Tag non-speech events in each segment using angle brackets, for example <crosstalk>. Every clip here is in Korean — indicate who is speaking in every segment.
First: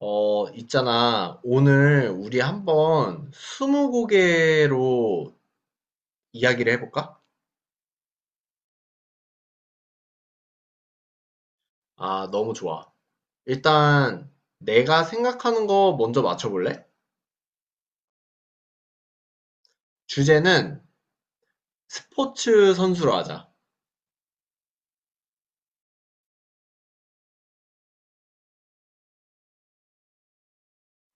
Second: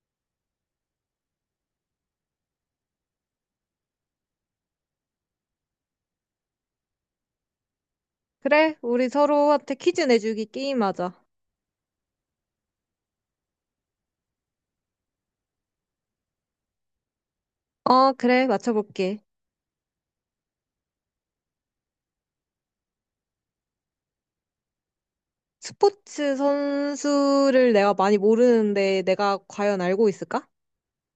Speaker 1: 있잖아. 오늘 우리 한번 스무고개로 이야기를 해볼까?
Speaker 2: 그래, 우리 서로한테 퀴즈 내주기 게임하자.
Speaker 1: 아, 너무 좋아. 일단 내가 생각하는 거 먼저 맞춰볼래?
Speaker 2: 어, 그래, 맞춰볼게.
Speaker 1: 주제는 스포츠 선수로 하자.
Speaker 2: 스포츠 선수를 내가 많이 모르는데 내가 과연 알고 있을까?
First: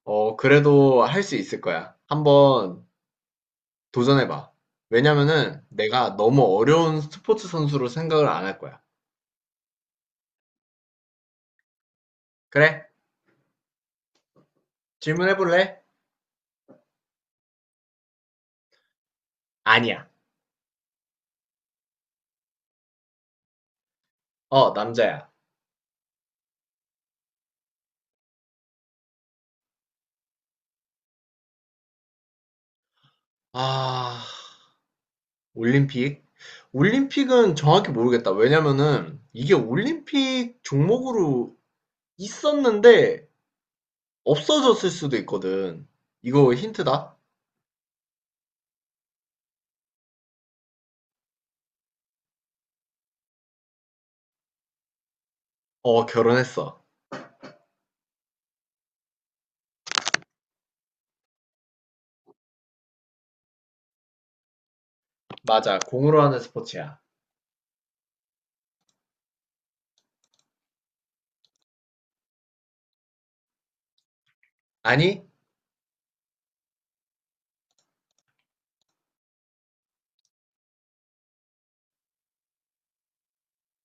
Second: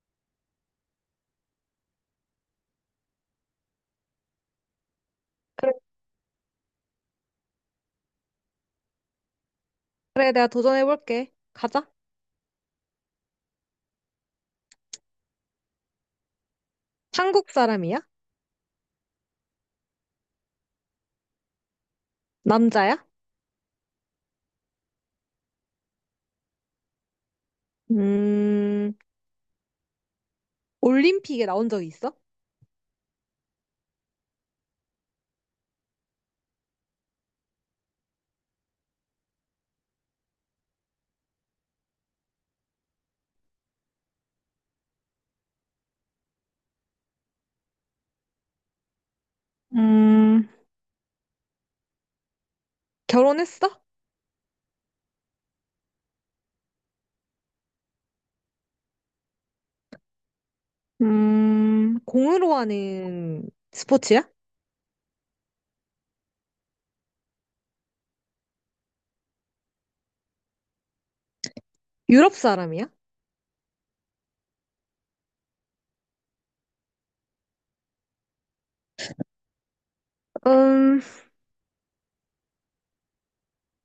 Speaker 1: 그래도 할 수 있을 거야. 한번 도전해봐. 왜냐면은 내가 너무 어려운 스포츠 선수로 생각을 안 할 거야.
Speaker 2: 그래, 내가 도전해볼게. 가자.
Speaker 1: 그래? 질문해볼래?
Speaker 2: 한국 사람이야?
Speaker 1: 아니야.
Speaker 2: 남자야?
Speaker 1: 어, 남자야.
Speaker 2: 음, 올림픽에 나온 적이 있어?
Speaker 1: 아, 올림픽? 올림픽은 정확히 모르겠다. 왜냐면은 이게 올림픽 종목으로 있었는데 없어졌을 수도 있거든. 이거 힌트다?
Speaker 2: 음, 결혼했어?
Speaker 1: 어, 결혼했어.
Speaker 2: 공으로 하는 스포츠야?
Speaker 1: 맞아. 공으로 하는 스포츠야.
Speaker 2: 유럽 사람이야?
Speaker 1: 아니?
Speaker 2: 음,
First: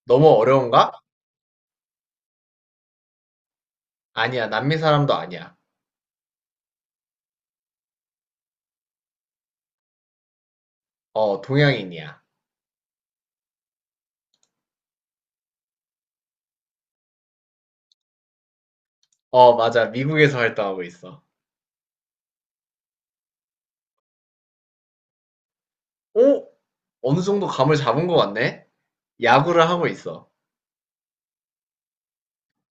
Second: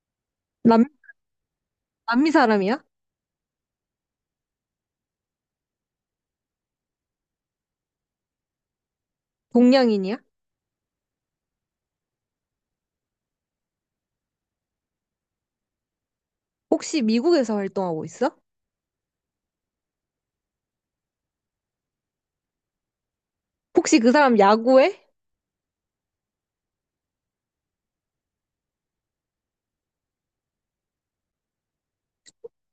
Speaker 1: 너무
Speaker 2: 남,
Speaker 1: 어려운가?
Speaker 2: 남미 사람이야?
Speaker 1: 아니야. 남미 사람도 아니야.
Speaker 2: 동양인이야?
Speaker 1: 어, 동양인이야.
Speaker 2: 혹시 미국에서 활동하고 있어?
Speaker 1: 어, 맞아. 미국에서 활동하고 있어.
Speaker 2: 혹시 그 사람 야구해?
Speaker 1: 오? 어느 정도 감을 잡은 것 같네? 야구를 하고 있어.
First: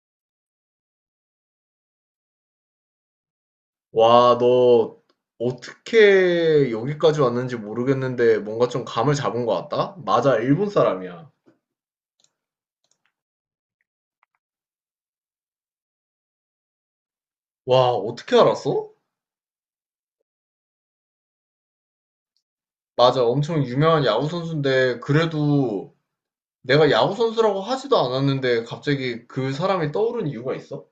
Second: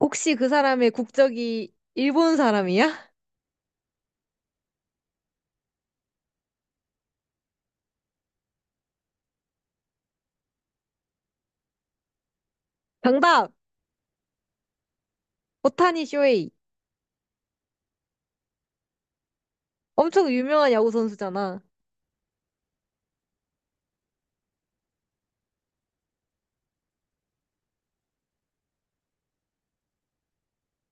Speaker 2: 혹시 그 사람의 국적이 일본 사람이야? <laughs>
Speaker 1: 와, 너 어떻게 여기까지 왔는지 모르겠는데 뭔가 좀 감을 잡은 것 같다? 맞아, 일본 사람이야.
Speaker 2: 정답! 오타니 쇼헤이.
Speaker 1: 와, 어떻게 알았어?
Speaker 2: 엄청 유명한 야구 선수잖아.
Speaker 1: 맞아, 엄청 유명한 야구 선수인데 그래도 내가 야구 선수라고 하지도 않았는데 갑자기 그 사람이 떠오른 이유가 있어?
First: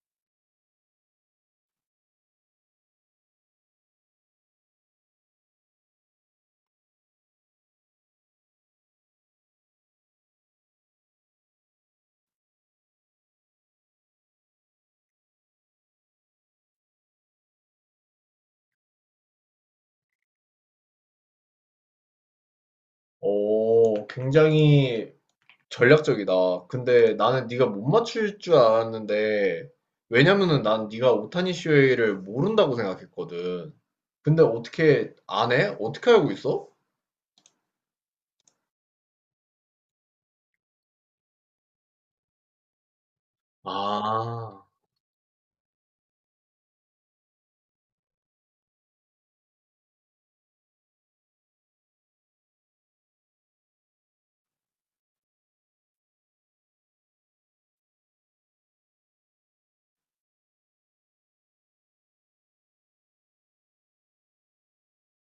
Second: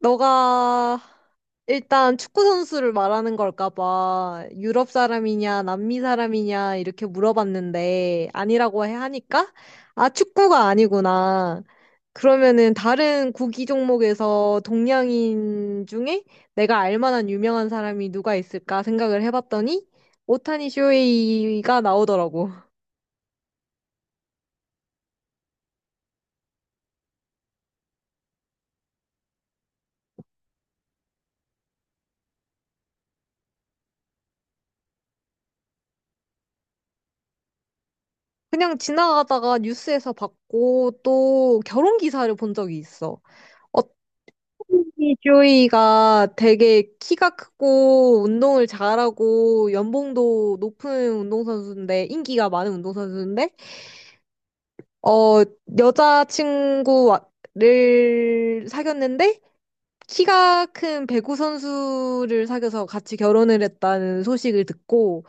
Speaker 2: 너가 일단 축구 선수를 말하는 걸까 봐 유럽 사람이냐 남미 사람이냐 이렇게 물어봤는데 아니라고 해 하니까 아 축구가 아니구나. 그러면은 다른 구기 종목에서 동양인 중에 내가 알 만한 유명한 사람이 누가 있을까 생각을 해봤더니 오타니 쇼헤이가 나오더라고.
Speaker 1: 오, 굉장히 전략적이다. 근데 나는 네가 못 맞출 줄 알았는데 왜냐면은 난 네가 오타니 슈헤이를 모른다고 생각했거든. 근데 어떻게 안 해? 어떻게 알고 있어?
Speaker 2: 그냥 지나가다가 뉴스에서 봤고 또 결혼 기사를 본 적이 있어. 어떤
Speaker 1: 아,
Speaker 2: 조이가 되게 키가 크고 운동을 잘하고 연봉도 높은 운동선수인데 인기가 많은 운동선수인데 어 여자친구를 사귀었는데 키가 큰 배구 선수를 사귀어서 같이 결혼을 했다는 소식을 듣고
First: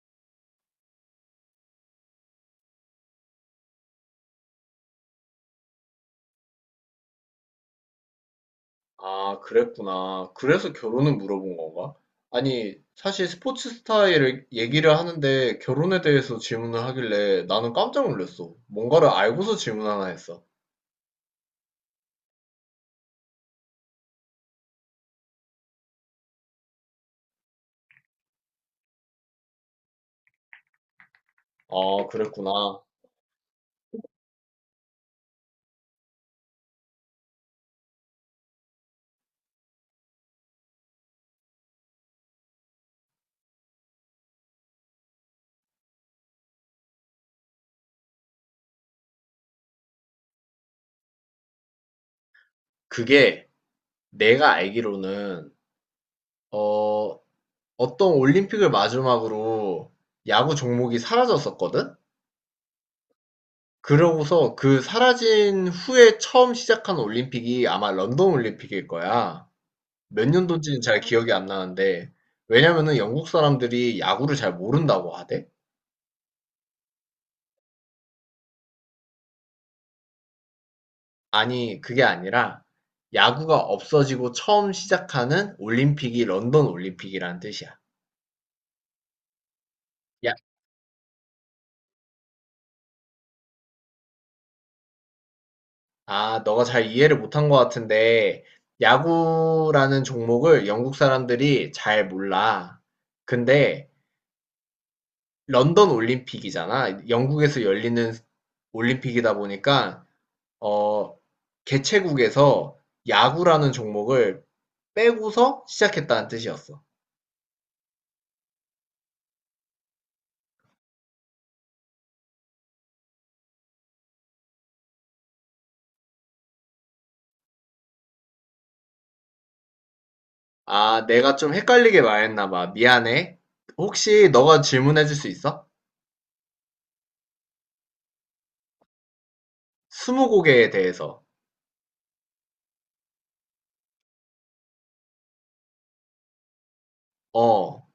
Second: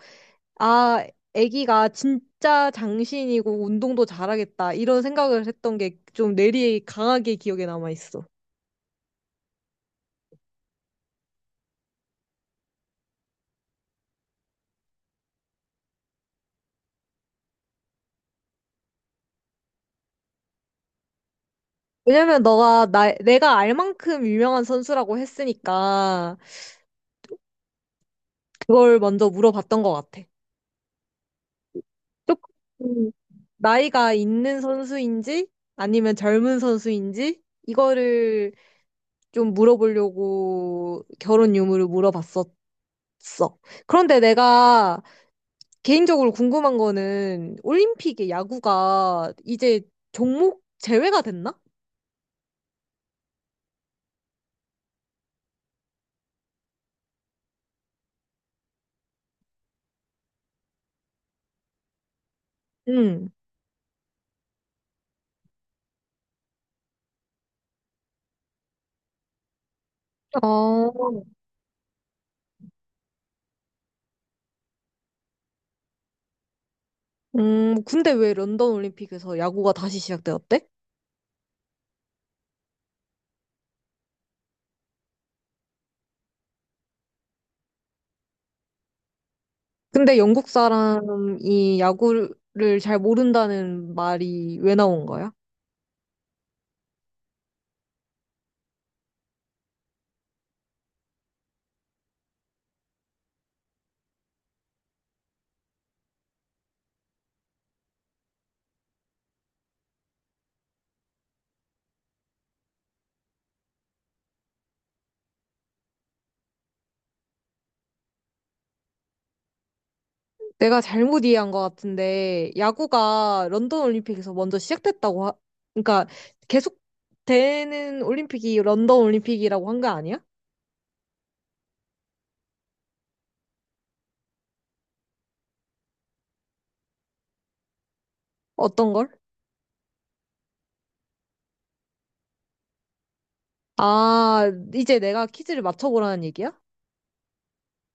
Speaker 2: 아, 애기가 진짜 장신이고 운동도 잘하겠다. 이런 생각을 했던 게 좀 뇌리에 강하게 기억에 남아 있어.
Speaker 1: 아, 그랬구나. 그래서 결혼을 물어본 건가? 아니, 사실 스포츠 스타일을 얘기를 하는데 결혼에 대해서 질문을 하길래 나는 깜짝 놀랐어. 뭔가를 알고서 질문하나 했어.
Speaker 2: 왜냐면 너가 내가 알 만큼 유명한 선수라고 했으니까 그걸 먼저 물어봤던 것 같아.
Speaker 1: 아,
Speaker 2: 조금
Speaker 1: 그랬구나.
Speaker 2: 나이가 있는 선수인지 아니면 젊은 선수인지 이거를 좀 물어보려고 결혼 유무를 물어봤었어. 그런데 내가 개인적으로 궁금한 거는 올림픽에 야구가 이제 종목 제외가 됐나?
Speaker 1: 그게 내가 알기로는, 어, 어떤 올림픽을 마지막으로 야구 종목이 사라졌었거든?
Speaker 2: 응.
Speaker 1: 그러고서 그 사라진 후에 처음 시작한 올림픽이 아마 런던 올림픽일 거야. 몇 년도인지는 잘
Speaker 2: 아...
Speaker 1: 기억이 안 나는데, 왜냐면은 영국 사람들이 야구를 잘 모른다고 하대?
Speaker 2: 근데 왜 런던 올림픽에서 야구가 다시 시작되었대?
Speaker 1: 아니, 그게 아니라, 야구가 없어지고 처음 시작하는 올림픽이 런던 올림픽이라는 뜻이야.
Speaker 2: 근데
Speaker 1: 야,
Speaker 2: 영국 사람이 야구를 잘 모른다는 말이 왜 나온 거야?
Speaker 1: 아, 너가 잘 이해를 못한 것 같은데, 야구라는 종목을 영국 사람들이 잘 몰라. 근데, 런던 올림픽이잖아. 영국에서 열리는 올림픽이다 보니까, 어, 개최국에서 야구라는 종목을 빼고서 시작했다는 뜻이었어.
Speaker 2: 내가 잘못 이해한 것 같은데 야구가 런던 올림픽에서 먼저 시작됐다고 하... 그러니까 계속 되는 올림픽이 런던 올림픽이라고 한 거 아니야?
Speaker 1: 아, 내가 좀 헷갈리게 말했나 봐. 미안해. 혹시 너가 질문해 줄 수 있어?
Speaker 2: 어떤 걸?
Speaker 1: 스무고개에 대해서.
Speaker 2: 아, 이제 내가 퀴즈를 맞춰보라는 얘기야?
Speaker 1: 어,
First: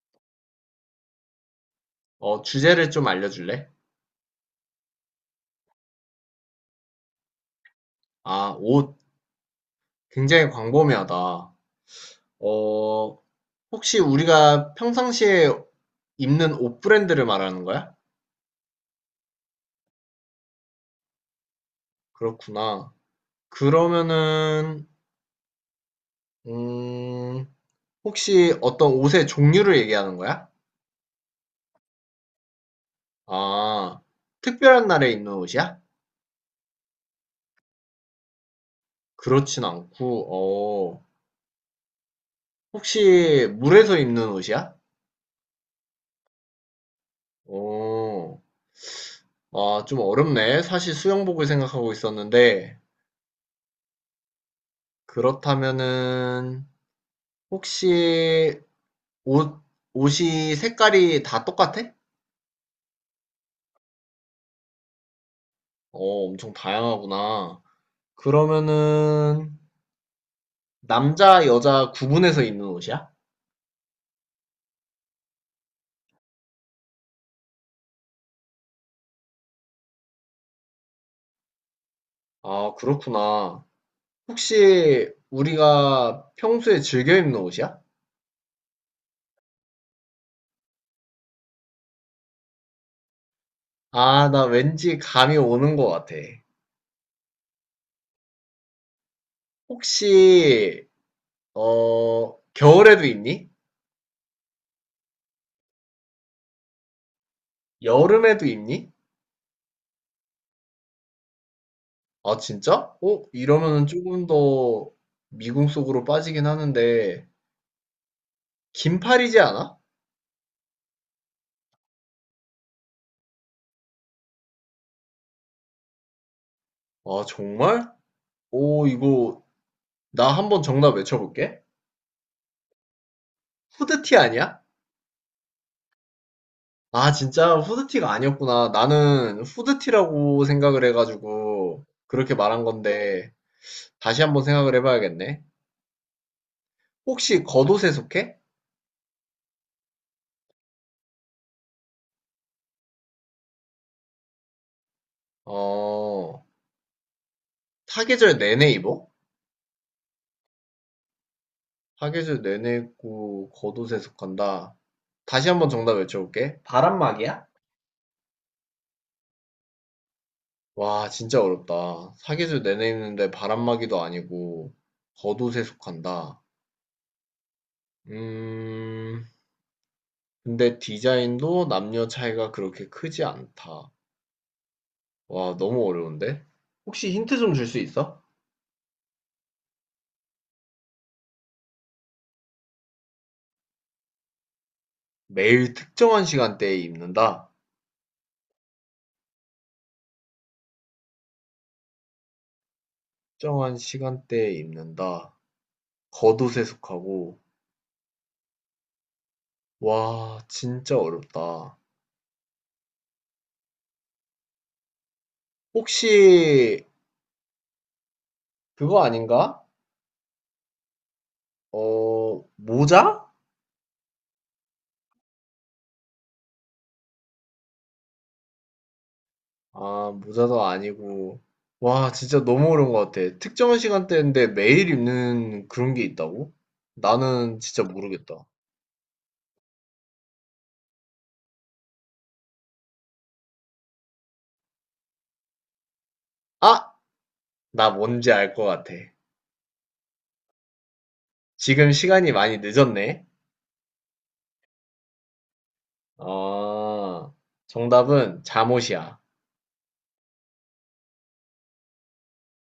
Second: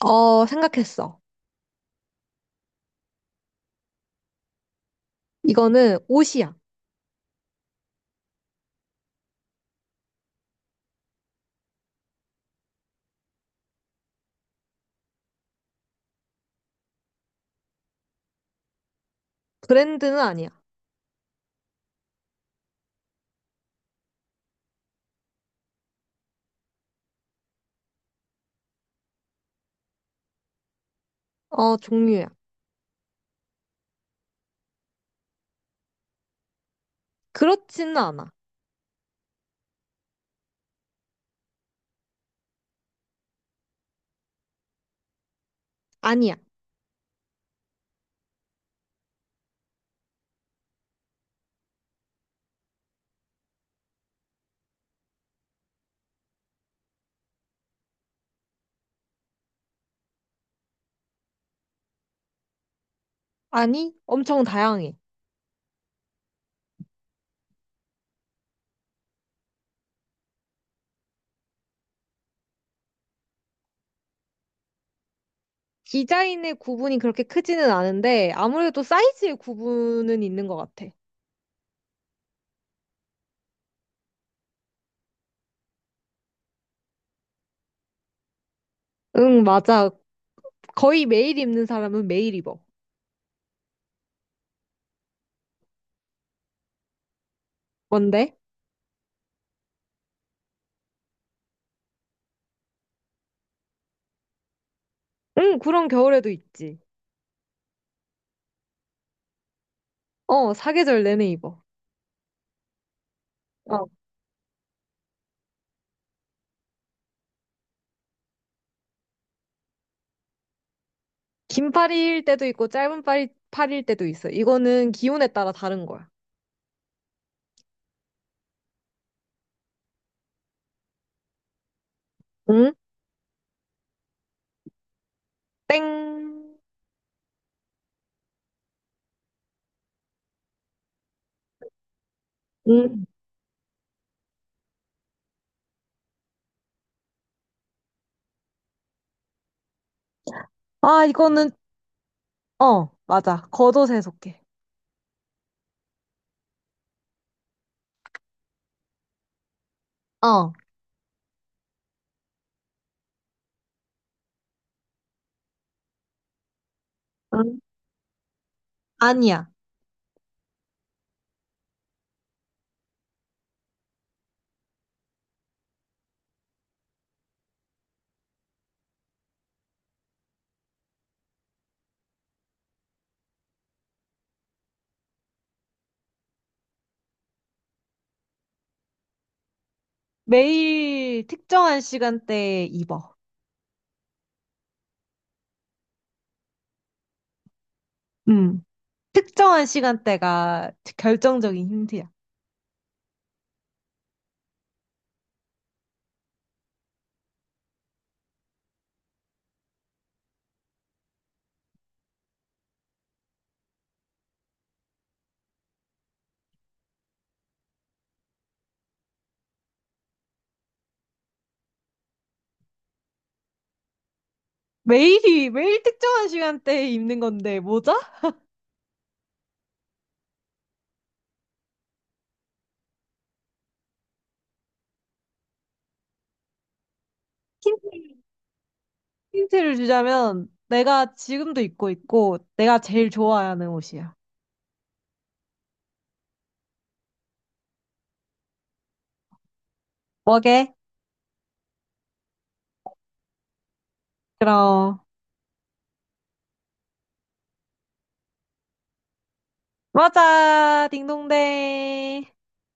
Speaker 2: 어, 생각했어.
Speaker 1: 주제를 좀 알려줄래?
Speaker 2: 이거는 옷이야.
Speaker 1: 아, 옷. 굉장히 광범위하다. 어, 혹시 우리가 평상시에 입는 옷 브랜드를 말하는 거야?
Speaker 2: 브랜드는 아니야.
Speaker 1: 그렇구나. 그러면은, 음, 혹시 어떤 옷의 종류를 얘기하는 거야?
Speaker 2: 어, 종류야.
Speaker 1: 아, 특별한 날에 입는 옷이야?
Speaker 2: 그렇지는 않아.
Speaker 1: 그렇진 않고, 혹시 물에서 입는 옷이야?
Speaker 2: 아니야.
Speaker 1: 어, 아, 좀 어렵네. 사실 수영복을 생각하고 있었는데, 그렇다면은, 혹시 옷, 옷이 색깔이 다 똑같아?
Speaker 2: 아니, 엄청 다양해.
Speaker 1: 어, 엄청 다양하구나. 그러면은, 남자, 여자 구분해서 입는 옷이야?
Speaker 2: 디자인의 구분이 그렇게 크지는 않은데, 아무래도 사이즈의 구분은 있는 것 같아.
Speaker 1: 아, 그렇구나. 혹시 우리가 평소에 즐겨 입는 옷이야?
Speaker 2: 응, 맞아. 거의 매일 입는 사람은 매일 입어.
Speaker 1: 아, 나 왠지 감이 오는 것 같아.
Speaker 2: 뭔데?
Speaker 1: 혹시 어 겨울에도 입니?
Speaker 2: 응, 그런 겨울에도 있지.
Speaker 1: 여름에도 입니?
Speaker 2: 어, 사계절 내내 입어.
Speaker 1: 아 진짜? 어 이러면은
Speaker 2: 어.
Speaker 1: 조금 더 미궁 속으로 빠지긴 하는데 긴팔이지 않아?
Speaker 2: 긴 팔일 때도 있고, 팔일 때도 있어. 이거는 기온에 따라 다른 거야.
Speaker 1: 아 정말? 오 이거 나 한번 정답 외쳐볼게.
Speaker 2: 음,
Speaker 1: 후드티 아니야?
Speaker 2: 땡.
Speaker 1: 아 진짜 후드티가 아니었구나. 나는 후드티라고 생각을 해가지고 그렇게 말한
Speaker 2: 응.
Speaker 1: 건데 다시 한번 생각을 해봐야겠네. 혹시 겉옷에 속해?
Speaker 2: 아, 이거는 맞아. 겉옷에 속해.
Speaker 1: 어 사계절 내내 입어?
Speaker 2: 어,
Speaker 1: 사계절 내내고 겉옷에 속한다. 다시 한번 정답 외쳐볼게. 바람막이야?
Speaker 2: 응. 아니야.
Speaker 1: 와, 진짜 어렵다. 사계절 내내 입는데 바람막이도 아니고 겉옷에 속한다. 음, 근데 디자인도 남녀 차이가 그렇게 크지 않다. 와, 너무 어려운데? 혹시 힌트 좀 줄 수 있어?
Speaker 2: 매일 특정한 시간대에 입어.
Speaker 1: 매일 특정한 시간대에 입는다.
Speaker 2: 음. 특정한 시간대가 결정적인 힌트야.
Speaker 1: 특정한 시간대에 입는다. 겉옷에 속하고. 와, 진짜 어렵다. 혹시 그거 아닌가? 어, 모자?
Speaker 2: 매일 특정한 시간대에 입는 건데, 모자?
Speaker 1: 아, 모자도 아니고. 와, 진짜 너무 어려운 것 같아. 특정한 시간대인데 매일 입는 그런 게 있다고? 나는 진짜
Speaker 2: 힌-
Speaker 1: 모르겠다.
Speaker 2: 힌트를 주자면, 내가 지금도 입고 있고, 내가 제일 좋아하는 옷이야.
Speaker 1: 아! 나 뭔지 알 것 같아.
Speaker 2: 뭐게?
Speaker 1: 지금 시간이 많이 늦었네.
Speaker 2: 그럼,
Speaker 1: 아, 정답은 잠옷이야.
Speaker 2: 맞아. 딩동댕.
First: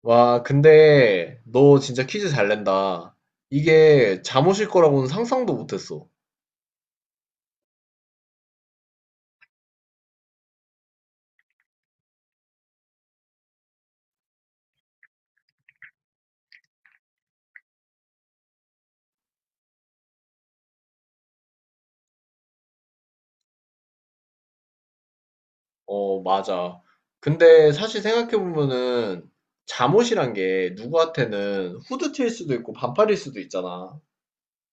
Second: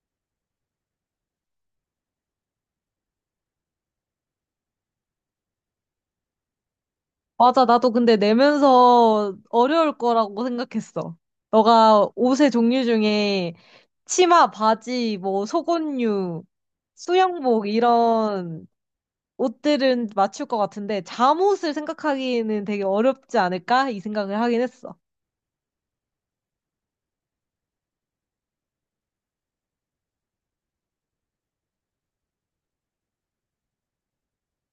Speaker 1: 와, 근데 너 진짜 퀴즈 잘 낸다. 이게 잠옷일 거라고는 상상도 못했어.
Speaker 2: 맞아, 나도 근데 내면서 어려울 거라고 생각했어. 너가 옷의 종류 중에 치마, 바지, 뭐 속옷류, 수영복 이런 옷들은 맞출 것 같은데 잠옷을 생각하기에는 되게 어렵지 않을까? 이 생각을 하긴 했어.
Speaker 1: 어, 맞아. 근데 사실 생각해보면은 잠옷이란 게 누구한테는 후드티일 수도 있고 반팔일 수도 있잖아.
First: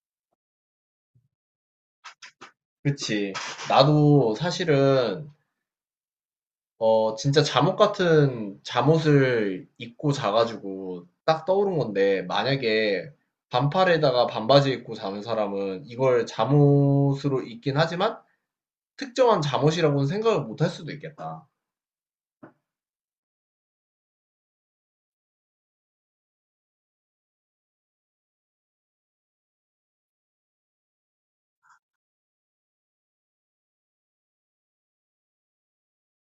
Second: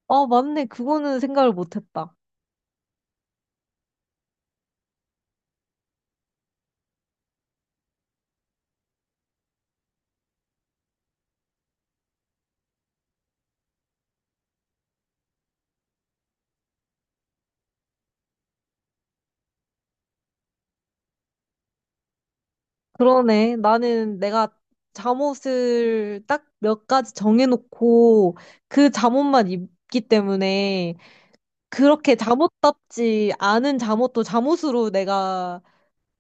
Speaker 2: 아, 맞네. 그거는 생각을 못했다.
Speaker 1: 그치. 나도 사실은, 진짜 잠옷 같은 잠옷을 입고 자가지고 딱 떠오른 건데, 만약에 반팔에다가 반바지 입고 자는 사람은 이걸 잠옷으로 입긴 하지만 특정한 잠옷이라고는 생각을 못할 수도 있겠다.
Speaker 2: 그러네. 나는 내가 잠옷을 딱 몇 가지 정해놓고 그 잠옷만 입기 때문에 그렇게 잠옷답지 않은 잠옷도 잠옷으로 내가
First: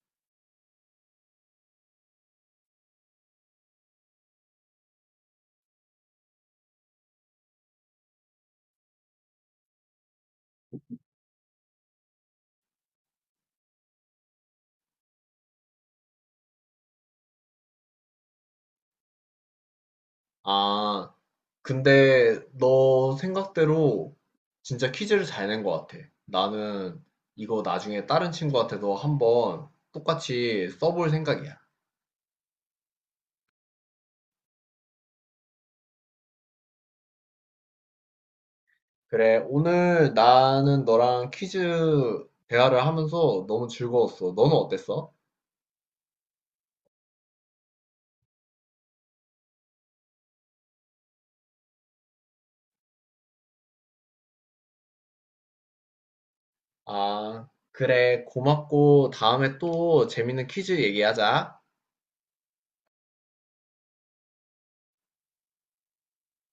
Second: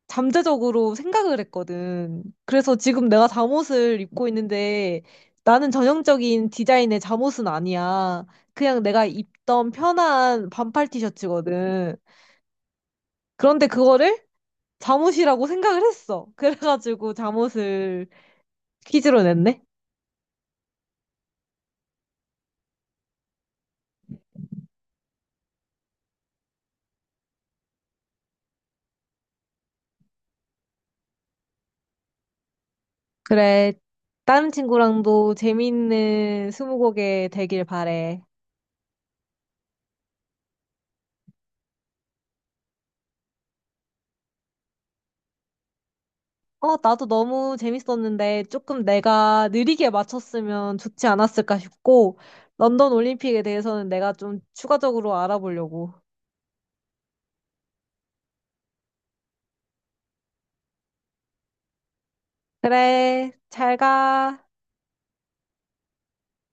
Speaker 2: 잠재적으로 생각을 했거든. 그래서 지금 내가 잠옷을 입고 있는데 나는 전형적인 디자인의 잠옷은 아니야. 그냥 내가 입던 편한 반팔 티셔츠거든. 그런데 그거를 잠옷이라고 생각을 했어. 그래가지고 잠옷을 퀴즈로 냈네.
Speaker 1: 아, 근데 너 생각대로 진짜 퀴즈를 잘 낸 것 같아. 나는 이거 나중에 다른 친구한테도 한번 똑같이 써볼 생각이야.
Speaker 2: 그래. 다른 친구랑도 재미있는 스무고개 되길 바래.
Speaker 1: 그래, 오늘 나는 너랑 퀴즈 대화를 하면서 너무 즐거웠어. 너는 어땠어?
Speaker 2: 어, 나도 너무 재밌었는데 조금 내가 느리게 맞췄으면 좋지 않았을까 싶고, 런던 올림픽에 대해서는 내가 좀 추가적으로 알아보려고.
Speaker 1: 아, 그래, 고맙고 다음에 또 재밌는 퀴즈 얘기하자.
Speaker 2: 그래, 잘 가.